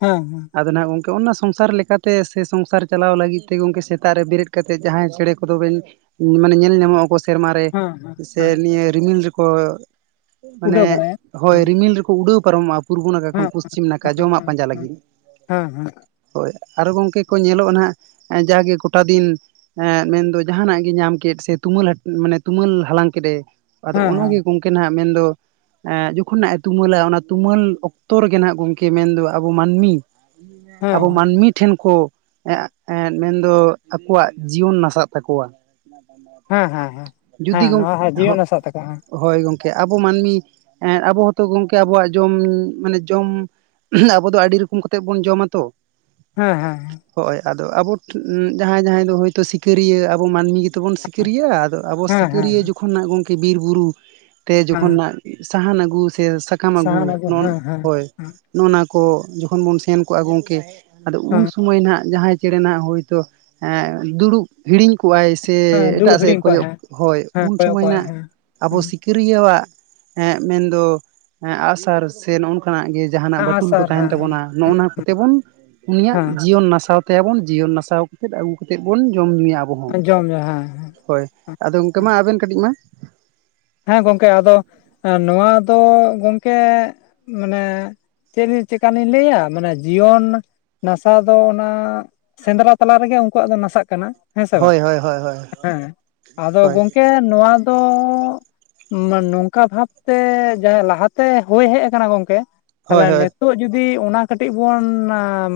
ᱦᱚᱸ ᱦᱚᱸ ᱟᱫᱚ ᱱᱟᱦᱜ ᱜᱚᱝᱠᱮ ᱚᱱᱟ ᱥᱚᱝᱥᱟᱨ ᱞᱮᱠᱟᱛᱮ ᱛᱮ ᱥᱮ ᱥᱚᱝᱥᱟᱨ ᱪᱟᱞᱟᱣ ᱞᱟᱹᱜᱤᱫ ᱛᱮ ᱜᱚᱝᱠᱮ ᱥᱮᱛᱟᱜ ᱨᱮ ᱵᱮᱨᱮᱫ ᱠᱟᱛᱮᱫ ᱡᱟᱦᱟᱸᱭ ᱪᱮᱬᱮ ᱠᱚᱫᱚ ᱵᱮᱱ ᱢᱟᱱᱮ ᱧᱮᱞ ᱧᱟᱢᱚᱜ ᱟᱠᱚ ᱥᱮᱨᱢᱟ ᱨᱮ ᱦᱮᱸ ᱦᱮᱸ ᱥᱮ ᱦᱮᱸ ᱱᱤᱭᱟᱹ ᱨᱤᱢᱤᱞ ᱨᱮᱠᱚ ᱢᱟᱱᱮ ᱩᱰᱟᱹᱣ ᱵᱟᱲᱟᱭᱟ ᱦᱳᱭ ᱦᱮᱸ ᱨᱤᱢᱤᱞ ᱨᱮᱠᱚ ᱩᱰᱟᱹᱣ ᱯᱟᱨᱚᱢᱚᱜᱼᱟ ᱯᱩᱨᱵᱚ ᱱᱟᱠᱷᱟ ᱠᱷᱚᱱ ᱯᱚᱥᱪᱤᱢ ᱱᱟᱠᱷᱟ ᱡᱚᱢᱟᱜ ᱯᱟᱸᱡᱟ ᱞᱟᱜᱤᱱ ᱦᱚᱸᱦᱚᱸ ᱟᱨᱚ ᱜᱚᱢᱠᱮ ᱠᱚ ᱧᱮᱞᱚᱜᱼᱟ ᱱᱟᱸᱦᱜ ᱡᱟᱜᱮ ᱠᱚᱴᱟ ᱫᱤᱱ ᱮᱸᱜ ᱢᱮᱱᱫᱚ ᱡᱟᱦᱟᱱᱟᱜ ᱜᱮ ᱧᱟᱢ ᱠᱮᱫ ᱥᱮ ᱛᱩᱢᱟᱹᱞ ᱢᱟᱱᱮ ᱛᱩᱢᱟᱹᱞ ᱦᱟᱞᱟᱝ ᱠᱮᱫ ᱮ ᱟᱫᱚ ᱦᱮᱸ ᱚᱱᱟᱜᱮ ᱜᱚᱢᱠᱮ ᱱᱟᱦᱜ ᱢᱮᱱᱫᱚ ᱡᱚᱠᱷᱚᱱ ᱱᱟᱦᱜ ᱮ ᱛᱩᱢᱟᱹᱞᱟ ᱚᱱᱟ ᱛᱩᱢᱟᱹᱞ ᱚᱠᱛᱚ ᱨᱮᱜᱮ ᱱᱟᱦᱜ ᱜᱚᱢᱠᱮ ᱢᱮᱱᱫᱚ ᱟᱵᱚ ᱢᱟᱱᱢᱤ ᱟᱵᱚ ᱢᱟᱹᱱᱢᱤ ᱴᱷᱮᱱ ᱠᱚ ᱮ ᱢᱮᱱ ᱫᱚ ᱟᱠᱚᱣᱟᱜ ᱡᱤᱭᱚᱱ ᱱᱟᱥᱟᱜ ᱛᱟᱠᱚᱣᱟ ᱦᱮᱸ ᱦᱮᱸ ᱦᱮᱸ ᱡᱩᱫᱤ ᱦᱮᱸ ᱜᱚᱝ ᱱᱚᱣᱟ ᱦᱚᱸ ᱡᱤᱭᱚᱱ ᱦᱟᱥᱟ ᱛᱟᱠᱚ ᱦᱮᱸ ᱦᱳᱭ ᱜᱚᱝᱠᱮ ᱟᱵᱚ ᱢᱟᱹᱱᱢᱤ ᱮᱸ ᱟᱵᱚ ᱦᱚᱸᱛᱚ ᱜᱚᱢᱠᱮ ᱟᱵᱚᱣᱟᱜ ᱡᱚᱢ ᱢᱟᱱᱮ ᱡᱚᱢ ᱟᱵᱚ ᱫᱚ ᱟᱹᱰᱤ ᱨᱚᱠᱚᱢ ᱠᱟᱛᱮᱫ ᱵᱚᱱ ᱡᱚᱢᱟ ᱛᱚ ᱦᱮᱸ ᱦᱮᱸ ᱦᱚᱸᱜᱼᱚᱭ ᱟᱫᱚ ᱟᱵᱚ ᱡᱟᱦᱟᱸᱭ ᱡᱟᱦᱟᱸᱭ ᱫᱚ ᱦᱳᱭᱛᱚ ᱥᱤᱠᱟᱹᱨᱤᱭᱟᱹ ᱟᱵᱚ ᱢᱟᱹᱱᱢᱤ ᱜᱮ ᱛᱚ ᱵᱚᱱ ᱥᱤᱠᱟᱹᱨᱤᱭᱟᱹᱜᱼᱟ ᱟᱫᱚ ᱟᱵᱚ ᱦᱮᱸ ᱦᱮᱸ ᱥᱤᱠᱟᱹᱨᱤᱭᱟᱹ ᱡᱚᱠᱷᱚᱱ ᱱᱟᱦᱜ ᱜᱚᱢᱠᱮ ᱵᱤᱨ ᱵᱩᱨᱩ ᱛᱮ ᱦᱮᱸ ᱡᱚᱠᱷᱚᱱ ᱱᱟᱦᱜ ᱥᱟᱦᱟᱱ ᱟᱹᱜᱩ ᱥᱮ ᱥᱟᱠᱟᱢ ᱟᱹᱜᱩ ᱥᱟᱦᱟᱱ ᱱᱚᱜ-ᱚ ᱱᱚᱜ ᱦᱮᱸ ᱦᱮᱸ ᱦᱳᱭ ᱦᱮᱸ ᱱᱚᱜᱼᱚ ᱱᱟ ᱠᱚ ᱡᱚᱠᱷᱚᱱ ᱵᱚᱱ ᱥᱮᱱ ᱠᱚᱜ ᱟ ᱜᱟᱝᱠᱮ ᱟᱫᱚ ᱩᱱ ᱥᱩᱢᱟᱹᱭ ᱱᱟᱦᱜ ᱡᱟᱦᱟᱸᱭ ᱪᱮᱸᱬᱮ ᱱᱟᱦᱜ ᱦᱳᱭᱛᱚ ᱫᱩᱲᱩᱵ ᱦᱤᱲᱤᱧ ᱠᱚ ᱠᱚᱜᱼᱟᱭ ᱥᱮ ᱦᱮᱸ ᱫᱷᱩᱲ ᱮᱴᱟᱜ ᱥᱮᱫ ᱮ ᱦᱤᱲᱤᱧ ᱠᱚᱣᱟᱭ ᱠᱚᱭᱚᱜ ᱦᱮᱸ ᱦᱚᱭ ᱦᱮᱸ ᱩᱱ ᱠᱚᱭᱚᱜ ᱥᱚᱢᱚᱭ ᱠᱚᱣᱟᱭ ᱱᱟᱦᱜ ᱦᱮᱸ ᱟᱵᱚ ᱦᱮᱸ ᱥᱤᱠᱟᱹᱨᱤᱭᱟᱹᱣᱟᱜ ᱢᱮᱱᱫᱚ ᱟᱸᱜᱥᱟᱨ ᱥᱮ ᱱᱚᱜᱼᱚ ᱱᱚᱝᱠᱟᱱᱼᱟᱜ ᱜᱮ ᱡᱟᱸᱦᱟᱱᱟᱜ ᱵᱟᱴᱩᱞ ᱠᱚ ᱟᱸᱜᱼᱥᱟᱨ ᱛᱟᱦᱮᱱ ᱦᱮᱸ ᱦᱮᱸ ᱛᱟᱵᱚᱱᱟ ᱱᱚᱜᱼᱱᱟ ᱠᱚᱛᱮ ᱵᱚᱱ ᱩᱱᱤᱭᱟᱜ ᱡᱤᱭᱚᱱ ᱱᱟᱥᱟᱣ ᱛᱟᱭᱟ ᱵᱚᱱ ᱡᱤᱭᱚᱱ ᱱᱟᱥᱟᱣ ᱠᱟᱛᱮᱫ ᱟᱹᱜᱩ ᱠᱟᱛᱮᱫ ᱵᱚᱱ ᱡᱚᱢ ᱧᱩᱭᱟ ᱟᱵᱚ ᱦᱚᱸ ᱟᱧᱡᱚᱢ ᱢᱮ ᱦᱮᱸ ᱦᱳᱭ ᱟᱫᱚ ᱜᱚᱢᱠᱮ ᱢᱟ ᱟᱵᱤᱱ ᱠᱟᱹᱴᱤᱡ ᱢᱟ ᱦᱮᱸ ᱜᱚᱝᱠᱮ ᱟᱫᱚ ᱱᱚᱣᱟ ᱫᱚ ᱜᱚᱝᱠᱮ ᱢᱟᱱᱮ ᱪᱮᱫ ᱞᱤᱧ ᱪᱮᱫᱠᱟᱱ ᱞᱤᱧ ᱞᱟᱹᱭ ᱟ ᱢᱟᱱᱮ ᱡᱤᱭᱚᱱ ᱱᱟᱥᱟᱶ ᱫᱚ ᱚᱱᱟ ᱥᱮᱸᱫᱽᱨᱟ ᱛᱟᱞᱟ ᱨᱮᱜᱮ ᱩᱱᱠᱩᱣᱟᱜ ᱫᱚ ᱱᱟᱥᱟᱜ ᱠᱟᱱᱟ ᱦᱮᱸ ᱥᱮ ᱵᱟᱝ ᱦᱳᱭ ᱦᱳᱭ ᱦᱳᱭ ᱦᱳᱭ ᱦᱮᱸ ᱟᱫᱚ ᱦᱳᱭ ᱜᱚᱝᱠᱮ ᱱᱚᱣᱟ ᱫᱚ ᱢᱟᱹᱱ ᱱᱚᱝᱠᱟ ᱵᱷᱟᱵᱛᱮ ᱡᱟᱦᱟᱸ ᱞᱟᱦᱟ ᱛᱮ ᱦᱳᱭ ᱦᱮᱡ ᱟᱠᱟᱱᱟ ᱜᱚᱢᱠᱮ ᱦᱳᱭ ᱛᱟᱞᱦᱮ ᱱᱮᱛ ᱱᱤᱛᱚᱜ ᱡᱩᱫᱤ ᱚᱱᱟ ᱠᱟᱹᱴᱤᱡ ᱵᱚᱱ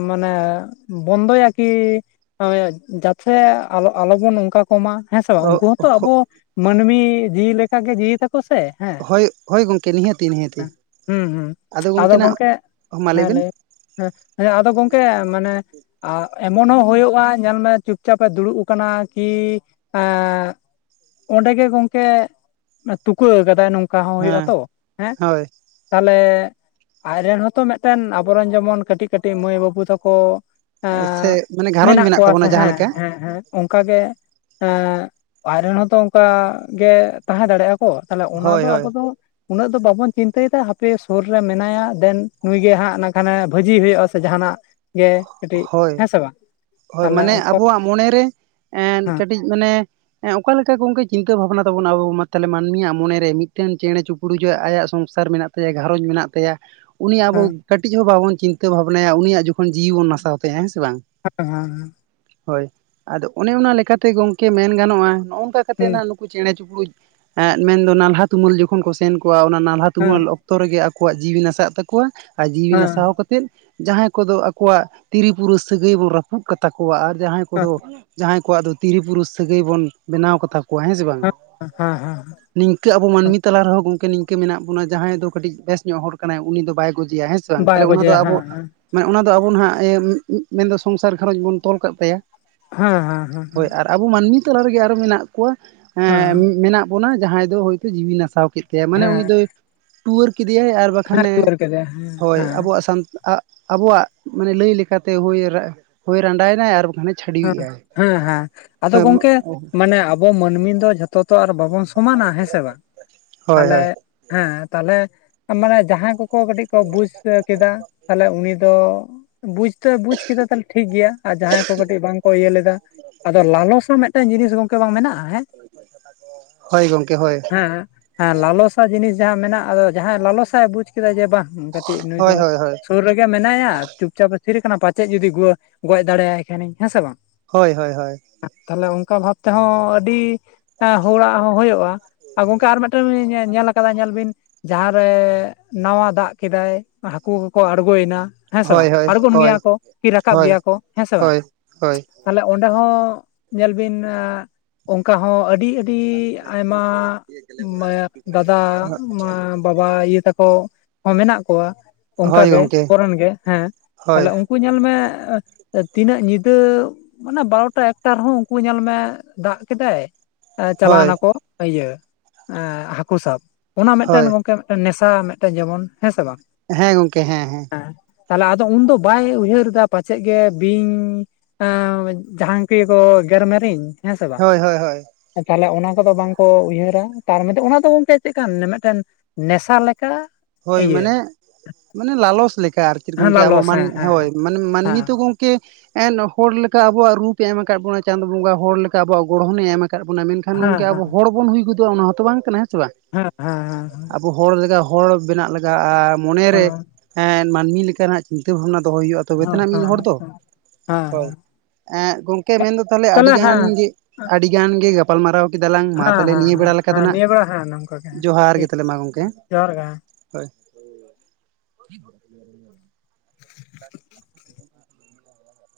ᱢᱟᱱᱮ ᱵᱚᱱᱫᱚᱭᱟ ᱠᱤ ᱡᱟᱛᱷᱮ ᱟᱞᱚ ᱵᱚᱱ ᱱᱚᱝᱠᱟ ᱠᱚᱢᱟ ᱦᱮᱸ ᱥᱮ ᱵᱟᱝ ᱦᱳᱭ ᱩᱱᱠᱩ ᱦᱚᱸᱛᱚ ᱟᱵᱚ ᱢᱟᱹᱱᱢᱤ ᱡᱤᱣᱤ ᱞᱮᱠᱟ ᱜᱮ ᱡᱤᱣᱤ ᱛᱟᱠᱚ ᱥᱮ ᱦᱮᱸ ᱦᱳᱭ ᱦᱳᱭ ᱜᱚᱝᱠᱮ ᱱᱤᱦᱟᱹᱛᱤ ᱱᱤᱦᱟᱹᱛᱤ ᱦᱩᱸ ᱦᱩᱸ ᱟᱫᱚ ᱜᱚᱝᱠᱮ ᱱᱟᱜ ᱢᱟ ᱦᱮᱸ ᱞᱟᱹᱭᱵᱮᱱ ᱞᱟᱹᱭ ᱦᱮᱸ ᱦᱮᱸ ᱟᱫᱚ ᱜᱚᱝᱠᱮ ᱢᱟᱱᱮ ᱟᱨ ᱮᱢᱚᱱ ᱦᱚᱸ ᱦᱩᱭᱩᱜᱼᱟ ᱧᱮᱞ ᱢᱮ ᱪᱩᱯᱪᱟᱯ ᱮ ᱫᱩᱲᱩᱵ ᱠᱟᱱᱟ ᱠᱤ ᱦᱮᱸ ᱚᱸᱰᱮ ᱜᱮ ᱜᱚᱝᱠᱮ ᱛᱩᱠᱟᱹ ᱠᱟᱫᱟᱭ ᱱᱚᱝᱠᱟ ᱦᱚᱸ ᱦᱩᱭᱩᱜ ᱟ, ᱦᱮᱸ ᱛᱚ ᱦᱮᱸ᱾ ᱦᱳᱭ ᱛᱟᱦᱚᱞᱮ ᱟᱡᱨᱮᱱ ᱦᱚᱸᱛᱚ ᱢᱤᱫᱴᱮᱝ ᱟᱵᱚᱨᱮᱱ ᱡᱮᱢᱚᱱ ᱠᱟᱹᱴᱤᱡ ᱠᱟᱹᱴᱤᱡ ᱢᱟᱹᱭ ᱵᱟᱹᱵᱩ ᱛᱟᱠᱚ ᱮ ᱥᱮ ᱢᱟᱱᱮ ᱜᱷᱟᱨᱚᱸᱡᱽ ᱢᱮᱱᱟᱜ ᱠᱚᱣᱟ ᱛᱟᱵᱚᱱᱟ ᱥᱮ ᱡᱟᱦᱟᱸ ᱦᱮᱸ ᱞᱮᱠᱟ ᱦᱮᱸ ᱦᱮᱸ ᱚᱱᱠᱟ ᱜᱮ ᱟᱡ ᱨᱮᱱ ᱦᱚᱸᱛᱚ ᱚᱱᱠᱟ ᱜᱮ ᱛᱟᱦᱮᱸ ᱫᱟᱲᱮᱭᱟᱜᱼᱟ ᱠᱚ ᱛᱟᱦᱞᱮ ᱚᱱᱟ ᱦᱳᱭ ᱫᱚ ᱦᱳᱭ ᱟᱵᱚ ᱫᱚ ᱩᱱᱟᱹᱜ ᱫᱚ ᱵᱟᱵᱚᱱ ᱪᱤᱱᱛᱟᱹᱭ ᱫᱟ ᱦᱟᱯᱮ ᱥᱩᱨ ᱨᱮ ᱢᱮᱱᱟᱭᱟ ᱫᱮᱱ ᱱᱩᱭ ᱜᱮ ᱦᱟᱸᱜ ᱠᱷᱟᱱᱮ ᱵᱷᱟᱹᱡᱤᱭ ᱦᱩᱭᱩᱜᱼᱟ ᱥᱮ ᱡᱟᱦᱟᱱᱟᱜ ᱜᱮ ᱠᱟᱹᱴᱤᱡ ᱦᱳᱭ ᱦᱮᱸ ᱥᱮ ᱵᱟᱝ ᱦᱳᱭ ᱛᱟᱦᱚᱞᱮ ᱢᱟᱱᱮ ᱩᱱᱠᱩ ᱟᱵᱚᱣᱟᱜ ᱢᱚᱱᱮ ᱨᱮ ᱮᱸ ᱦᱮᱸ ᱠᱟᱹᱴᱤᱡ ᱢᱟᱱᱮ ᱚᱠᱟ ᱞᱮᱠᱟ ᱜᱚᱝᱠᱮ ᱪᱤᱱ ᱪᱤᱱᱛᱟᱹ ᱵᱷᱟᱵᱱᱟ ᱛᱟᱵᱚᱱᱟ ᱟᱵᱩ ᱛᱟᱞᱮ ᱢᱟᱹᱱᱢᱤᱭ ᱢᱚᱱᱮ ᱨᱮ ᱢᱤᱫᱴᱟᱝ ᱪᱮᱬᱮ ᱪᱩᱯᱨᱩ ᱡᱮ ᱟᱭᱟᱜ ᱥᱚᱝᱥᱟᱨ ᱢᱮᱱᱟᱜ ᱛᱟᱭᱟ ᱛᱟᱭᱟ ᱜᱷᱟᱨᱚᱸᱡᱽ ᱢᱮᱱᱟᱜ ᱛᱟᱭᱟ ᱩᱱᱤ ᱟᱵᱚ ᱦᱮᱸ ᱠᱟᱹᱴᱤᱡ ᱦᱚᱸ ᱵᱟᱵᱚᱱ ᱪᱤᱱᱛᱟᱹ ᱵᱷᱟᱵᱽᱱᱟᱭᱟ ᱩᱱᱤᱭᱟᱜ ᱡᱚᱠᱦᱚᱱ ᱡᱤᱣᱤ ᱵᱩᱱ ᱱᱟᱥᱟᱣ ᱛᱟᱭᱟ ᱦᱮᱸ ᱥᱮ ᱵᱟᱝ ᱦᱮᱸ ᱦᱮᱸ ᱦᱳᱭ ᱟᱫᱚ ᱚᱱᱮ ᱚᱱᱟ ᱞᱮᱠᱟᱛᱮ ᱜᱚᱝᱠᱮ ᱢᱮᱱ ᱜᱟᱱᱚᱜᱼᱟ ᱱᱚᱝᱠᱟ ᱠᱟᱛᱮ ᱦᱮᱸ ᱦᱟᱸ ᱠᱩ ᱪᱮᱬᱮ ᱪᱤᱯᱩᱲᱳᱡ ᱮᱸ ᱢᱮᱱᱫᱚ ᱱᱟᱞᱦᱟ ᱛᱩᱢᱞ ᱡᱚᱠᱷᱚᱱ ᱠᱚ ᱥᱮᱱ ᱠᱚᱣᱟ ᱚᱱᱟ ᱱᱟᱞᱦᱟ ᱛᱩᱢᱟᱹᱞ ᱚᱠ ᱚᱠᱛᱚ ᱨᱮᱜᱮ ᱟᱠᱚᱣᱟᱜ ᱡᱤᱣᱤ ᱱᱟᱥᱟᱣᱟᱜ ᱛᱟᱠᱚᱣᱟ ᱟᱨ ᱡᱤᱣᱤ ᱦᱮᱸ ᱱᱟᱥᱟᱣ ᱠᱟᱛᱮᱫ ᱡᱟᱦᱟᱸᱭ ᱠᱚᱫᱚ ᱟᱠᱚᱣᱟᱜ ᱛᱤᱨᱤ ᱯᱩᱨᱟᱹ ᱥᱟᱹᱜᱟᱹᱭ ᱵᱩ ᱨᱟᱹᱯᱩᱫ ᱠᱟᱛᱟ ᱠᱚᱣᱟ ᱟᱨ ᱡᱟᱦᱟᱸᱭ ᱦᱮᱸ ᱠᱚᱫᱚ ᱡᱟᱦᱟᱸᱭ ᱠᱚᱣᱟᱜ ᱫᱚ ᱛᱤᱨᱤ ᱯᱩᱨᱩᱥ ᱥᱟᱹᱜᱟᱹᱭ ᱵᱚᱱ ᱵᱮᱱᱟᱣ ᱠᱟᱛᱟ ᱠᱚᱣᱟ ᱦᱮᱸ ᱥᱮ ᱵᱟᱝ? ᱦᱮᱸ ᱦᱮᱸ ᱱᱤᱝᱠᱟᱹ ᱟᱵᱚ ᱢᱟᱹᱱᱢᱤ ᱛᱟᱞᱟ ᱨᱮᱦᱚᱸ ᱜᱚᱝᱠᱮ ᱱᱤᱝᱠᱟᱹ ᱢᱮᱱᱟᱜ ᱵᱚᱱᱟᱹ ᱡᱟᱦᱟᱸᱭ ᱫᱚ ᱠᱟᱹᱴᱤᱡ ᱵᱮᱥ ᱧᱚᱜ ᱦᱚᱲ ᱠᱟᱱᱟᱭ ᱩᱱᱤ ᱫᱚ ᱵᱟᱭ ᱜᱚᱡᱮᱭᱟ ᱦᱮᱸ ᱥᱮ? ᱥᱮ ᱵᱟᱝ ᱵᱟᱭ ᱛᱟᱦᱚᱞᱮ ᱚᱱᱟ ᱫᱚ ᱜᱚᱡᱮᱭᱟ ᱦᱮᱸ ᱟᱵᱚ ᱦᱮᱸ ᱢᱟᱱᱮ ᱚᱱᱟ ᱫᱚ ᱟᱵᱚ ᱱᱟᱦᱟᱜ ᱢᱮᱱᱫᱚ ᱥᱚᱝᱥᱟᱨ ᱜᱷᱟᱨᱚᱸᱡᱽ ᱵᱚᱱ ᱛᱚᱞ ᱠᱟᱜ ᱛᱟᱭᱟᱹ ᱦᱮᱸᱼᱦᱮᱸ ᱦᱮᱸᱼᱦᱮᱸ ᱦᱮᱸᱼᱦᱮᱸ ᱟᱵᱚ ᱢᱟᱹᱱᱢᱤ ᱛᱟᱞᱟ ᱨᱮᱜᱮ ᱟᱨᱚ ᱢᱮᱱᱟᱜ ᱠᱚᱣᱟ ᱦᱮᱸ ᱢᱮᱱᱟᱜ ᱵᱚᱱᱟ ᱡᱟᱦᱟᱸᱭ ᱫᱚ ᱦᱚᱭᱛᱳ ᱡᱤᱣᱤᱭ ᱱᱟᱥᱟᱣ ᱠᱮᱫ ᱛᱟᱭᱟ ᱠᱮᱫᱮᱭᱟᱭ ᱢᱟᱱᱮ ᱦᱮᱸ ᱩᱱᱤ ᱦᱮᱸ ᱫᱚᱭ ᱴᱩᱣᱟᱹᱨ ᱠᱮᱫᱮᱭᱟᱭ ᱟᱨ ᱦᱮᱸ ᱵᱟᱠᱷᱟᱱᱮ ᱴᱩᱣᱟᱹᱨ ᱠᱮᱫᱮᱭᱟ ᱦᱮᱸ ᱦᱳᱭ ᱦᱮᱸ ᱟᱵᱚᱣᱟᱜ ᱥᱟᱱ-ᱟ ᱟᱵᱚᱣᱟᱜ ᱢᱟᱱᱮ ᱞᱟᱹᱭ ᱞᱮᱠᱟ ᱛᱮ ᱦᱩᱭ ᱨᱟᱸᱰᱟᱭ ᱱᱟᱭ ᱟᱨ ᱵᱟᱠᱷᱟᱱ ᱮ ᱦᱮᱸ ᱦᱮᱸ ᱟᱫᱚ ᱜᱚᱝᱠᱮ ᱢᱟᱱᱮ ᱟᱵ ᱟᱵᱚ ᱢᱟᱹᱱᱢᱤ ᱫᱚ ᱡᱷᱚᱛᱚ ᱫᱚ ᱟᱨ ᱵᱟᱵᱚᱱ ᱥᱚᱢᱟᱱᱟ ᱦᱮᱸ ᱥᱮ ᱵᱟᱝ ᱦᱳᱭ ᱛᱟᱞᱮ ᱦᱳᱭ ᱦᱮᱸ ᱛᱟᱦᱚᱞᱮ ᱢᱟᱱᱮ ᱡᱟᱦᱟᱸᱭ ᱠᱚ ᱠᱚ ᱠᱟᱹᱴᱤᱡ ᱠᱚ ᱵᱩᱡ ᱠᱮᱫᱟ ᱛᱟᱦᱚᱞᱮ ᱩᱱᱤ ᱫᱚ ᱵᱩᱡ ᱫᱚᱭ ᱵᱩᱡ ᱠᱮᱫᱟ ᱛᱟᱦᱚᱞᱮ ᱴᱷᱤᱠ ᱜᱮᱭᱟ ᱟᱨ ᱡᱟᱦᱟᱸᱭ ᱠᱚ ᱠᱟᱹ ᱵᱟᱝ ᱠᱚ ᱤᱭᱟᱹ ᱞᱮᱫᱟ ᱟᱫᱚ ᱞᱟᱞᱚᱥ ᱦᱚᱸ ᱢᱤᱫᱴᱟᱝ ᱡᱤᱱᱤᱥ ᱜᱚᱢᱠᱮ ᱵᱟᱝ ᱢᱮᱱᱟᱜᱼᱟ ᱦᱮᱸ ᱦᱳᱭ ᱜᱚᱢᱠᱮ ᱦᱳᱭ ᱦᱮᱸ ᱦᱮᱸ ᱞᱟᱞᱚᱥᱟ ᱡᱤᱱᱤᱥ ᱡᱟᱦᱟᱸ ᱢᱮᱱᱟᱜ ᱟᱫᱚ ᱡᱟᱦᱟᱸᱭ ᱞᱟᱞᱚᱥᱟᱜ ᱵᱩᱡᱽ ᱠᱮᱫᱟ ᱡᱮ ᱵᱟᱝ ᱠᱟᱹᱴᱤᱡ ᱱᱩᱭ ᱦᱳᱭ ᱫᱚ ᱦᱳᱭ ᱦᱳᱭ ᱥᱩᱨ ᱨᱮᱜᱮ ᱢᱮᱱᱟᱭᱟ ᱪᱩᱯᱪᱟᱯ ᱮ ᱛᱷᱤᱨ ᱠᱟᱱᱟ ᱯᱟᱪᱮᱫ ᱡᱩᱫᱤ ᱜᱩᱣᱟᱹ ᱜᱚᱡ ᱫᱟᱲᱮᱭᱟᱭ ᱠᱷᱟᱱᱤᱧ ᱦᱮᱸ ᱥᱮ ᱵᱟᱝ ᱦᱳᱭᱻ ᱦᱳᱭ ᱻᱦᱳᱭ᱾ ᱛᱟᱦᱚᱞᱮ ᱚᱱᱠᱟ ᱵᱷᱟᱵ ᱛᱮᱦᱚᱸ ᱟᱹᱰᱤ ᱚᱸ ᱦᱚᱲᱟᱜ ᱦᱚᱸ ᱦᱳᱭᱳᱜᱼᱟ ᱾ ᱟᱨ ᱜᱚᱝᱠᱮ ᱟᱨ ᱢᱤᱫᱴᱮᱱ ᱞᱤᱧ ᱧᱮᱞ ᱟᱠᱟᱫᱟ ᱧᱮᱞ ᱵᱤᱱ ᱡᱟᱸᱦᱟ ᱨᱮ ᱱᱟᱶᱟ ᱫᱟᱜ ᱠᱮᱫᱟᱭ ᱦᱟᱠᱳ ᱠᱚᱠᱚ ᱟᱬᱜᱳᱭᱮᱱᱟ ᱦᱮᱸ ᱥᱮ ᱦᱳᱭ ᱵᱟᱝ ᱦᱳᱭ ᱟᱲᱜᱳᱱ ᱜᱮᱭᱟ ᱦᱳᱭ ᱠᱚ ᱠᱤ ᱨᱟᱠᱟᱵ ᱦᱳᱭ ᱜᱮᱭᱟ ᱠᱚ ᱦᱮᱸ ᱥᱮ ᱵᱟᱝ ᱦᱳᱭ ᱦᱳᱭ ᱛᱟᱦᱚᱞᱮ ᱚᱸᱰᱮ ᱦᱚᱸ ᱧᱮᱞ ᱵᱤᱱ ᱱᱟᱭ ᱚᱝᱠᱟ ᱦᱚᱸ ᱟᱹᱰᱤ ᱟᱹ ᱟᱹᱰᱤ ᱟᱭᱢᱟ ᱢᱟᱭ ᱫᱟᱫᱟ ᱢᱟ ᱵᱟᱵᱟ ᱤᱭᱟᱹ ᱛᱟᱠᱚ ᱦᱚᱸ ᱢᱮᱱᱟᱜ ᱠᱩᱣᱟ ᱚᱱᱠᱟ ᱦᱳᱭ ᱜᱮ ᱜᱚᱝᱠᱮ ᱠᱚᱨᱚᱱ ᱜᱮ ᱦᱮᱸ ᱦᱳᱭ ᱛᱟᱦᱚᱞᱮ ᱩᱱᱠᱩ ᱧᱮᱞ ᱢᱮ ᱛᱤᱱᱟᱹᱜ ᱩᱸ ᱵᱟᱨᱚᱴᱟ ᱮᱠᱴᱟ ᱨᱮᱦᱚᱸ ᱩᱝᱠᱩ ᱧᱮᱞ ᱢᱮ ᱫᱟᱜ ᱠᱮᱫᱟᱭ ᱪᱟᱞᱟᱣ ᱦᱳᱭ ᱱᱟᱠᱚ ᱤᱭᱟᱹ ᱦᱟᱹᱠᱳ ᱥᱟᱵ ᱚᱱᱟ ᱦᱳᱭ ᱢᱤᱫᱴᱮᱱ ᱜᱚᱝᱠᱮ ᱱᱮᱥᱟ ᱢᱮᱜᱴᱮᱱ ᱡᱮᱢᱚᱱ ᱦᱮᱸ ᱥᱮ ᱵᱟᱝ ᱾ ᱦᱮᱸ ᱜᱚᱝᱠᱮ ᱦᱮᱸᱻ ᱦᱮᱸ᱾ ᱦᱮᱸ ᱛᱟᱦᱚᱞᱮ ᱟᱫᱚ ᱩᱱᱫᱚ ᱵᱟᱭ ᱩᱭᱦᱟᱹᱨ ᱮᱫᱟ ᱯᱟᱪᱮᱫ ᱜᱮ ᱵᱤᱧ ᱮᱸ ᱡᱟᱸᱦᱟᱱ ᱪᱤᱞᱤ ᱠᱚ ᱜᱮᱨ ᱢᱮᱨᱤᱧ ᱦᱮᱸ ᱥᱮ ᱵᱟᱝ ᱦᱳᱭ ᱦᱳᱭ ᱦᱳᱭ ᱛᱟᱦᱚᱞᱮ ᱚᱱᱟ ᱠᱚᱫᱚ ᱵᱟᱝᱠᱚ ᱩᱭᱦᱟᱹᱨᱟ ᱛᱟᱨ ᱢᱚᱫᱽᱫᱷᱮ ᱚᱱᱟ ᱫᱚ ᱜᱚᱝᱠᱮ ᱪᱮᱫ ᱠᱟᱱ ᱢᱤᱫ ᱴᱮᱱ ᱱᱮᱥᱟᱜ ᱞᱮᱠᱟ ᱦᱳᱭ ᱤᱭᱟᱹ ᱢᱟᱱᱮ ᱢᱟᱱᱮ ᱞᱟᱞᱚᱥ ᱞᱮᱠᱟ ᱟᱨ ᱠᱤ ᱦᱮᱸ ᱜᱚᱝᱠᱮ ᱟᱵᱚ ᱞᱟᱞᱚᱥ ᱦᱮᱸ ᱦᱳᱭ ᱦᱮᱸ ᱢᱟᱱᱮ ᱦᱮᱸ ᱢᱟᱹᱱᱢᱤ ᱛᱚ ᱜᱚᱝᱠᱮ ᱠᱤ ᱮᱱ ᱦᱚᱲ ᱞᱮᱠᱟ ᱟᱵᱚᱣᱟᱜ ᱨᱩᱯᱮ ᱮᱢ ᱟᱠᱟᱫ ᱵᱚᱱᱟ ᱪᱟᱸᱫᱚ ᱵᱚᱸᱜᱟ ᱦᱚᱲ ᱞᱮᱠᱟ ᱟᱵᱚᱣᱟᱜ ᱜᱚᱲᱦᱚᱱᱮ ᱮᱢ ᱟᱠᱟᱫ ᱵᱚᱱᱟ ᱢᱮᱱᱠᱷᱟᱱ ᱠᱷᱟᱱ ᱦᱮᱸ ᱜᱚᱝᱠᱮ ᱦᱮᱸ ᱟᱵᱚ ᱦᱚᱲ ᱵᱚᱱ ᱦᱩᱭ ᱜᱚᱫᱚᱜᱼᱟ ᱚᱱᱟ ᱦᱚᱸᱛᱚ ᱵᱟᱝ ᱠᱟᱱᱟ ᱦᱮᱸ ᱥᱮ ᱵᱟᱝ? ᱦᱮᱸ ᱦᱮᱸ ᱦᱮᱸ ᱦᱮᱸ ᱟᱵᱚ ᱦᱚᱲ ᱞᱮᱠᱟ ᱦᱚᱲ ᱵᱮᱱᱟᱜ ᱞᱟᱜᱟᱜ ᱟ ᱢᱚᱱᱮᱨᱮ ᱮᱸ ᱢᱟᱹᱱᱢᱤ ᱞᱮᱠᱟᱱᱟᱜ ᱪᱤᱱᱛᱟᱹ ᱵᱷᱟᱵᱽᱱᱟ ᱫᱚᱦᱚᱭ ᱦᱩᱭᱩᱜᱼᱟ ᱛᱚᱵᱮ ᱛᱚ ᱦᱮᱸ ᱟᱱᱤᱡ ᱢᱤᱫ ᱦᱚᱲ ᱦᱮᱸ ᱦᱮᱸ ᱫᱚ ᱦᱮᱸ ᱦᱳᱭ ᱮᱸ ᱜᱚᱝᱠᱮ ᱢᱮᱱ ᱫᱚ ᱛᱟᱦᱚᱞᱮ ᱟᱹᱰᱤ ᱜᱟᱱ ᱜᱮ ᱟᱹᱰᱤᱜᱟᱱ ᱜᱮ ᱜᱟᱯ ᱜᱟᱯᱟᱞᱢᱟᱨᱟᱣ ᱠᱮᱫᱟ ᱞᱟᱝ ᱢᱟ ᱦᱮᱸ ᱛᱟᱦᱚᱞᱮ ᱱᱤᱭᱟᱹ ᱦᱮᱸ ᱵᱮᱲᱟ ᱞᱮᱠᱟ ᱫᱚ ᱦᱮᱸ ᱱᱟ ᱱᱤᱭᱟᱹ ᱵᱮᱲᱟ ᱦᱮᱸ ᱱᱚᱝᱠᱟ ᱜᱮ ᱦᱟᱸᱜ ᱦᱮᱸ ᱡᱚᱦᱟᱨ ᱜᱮ ᱴᱷᱤᱠ ᱛᱟᱦᱚᱞᱮ ᱢᱟ ᱜᱚᱢᱠᱮ ᱡᱚᱦᱟᱨ ᱜᱮ [unintelligible] [inaudible]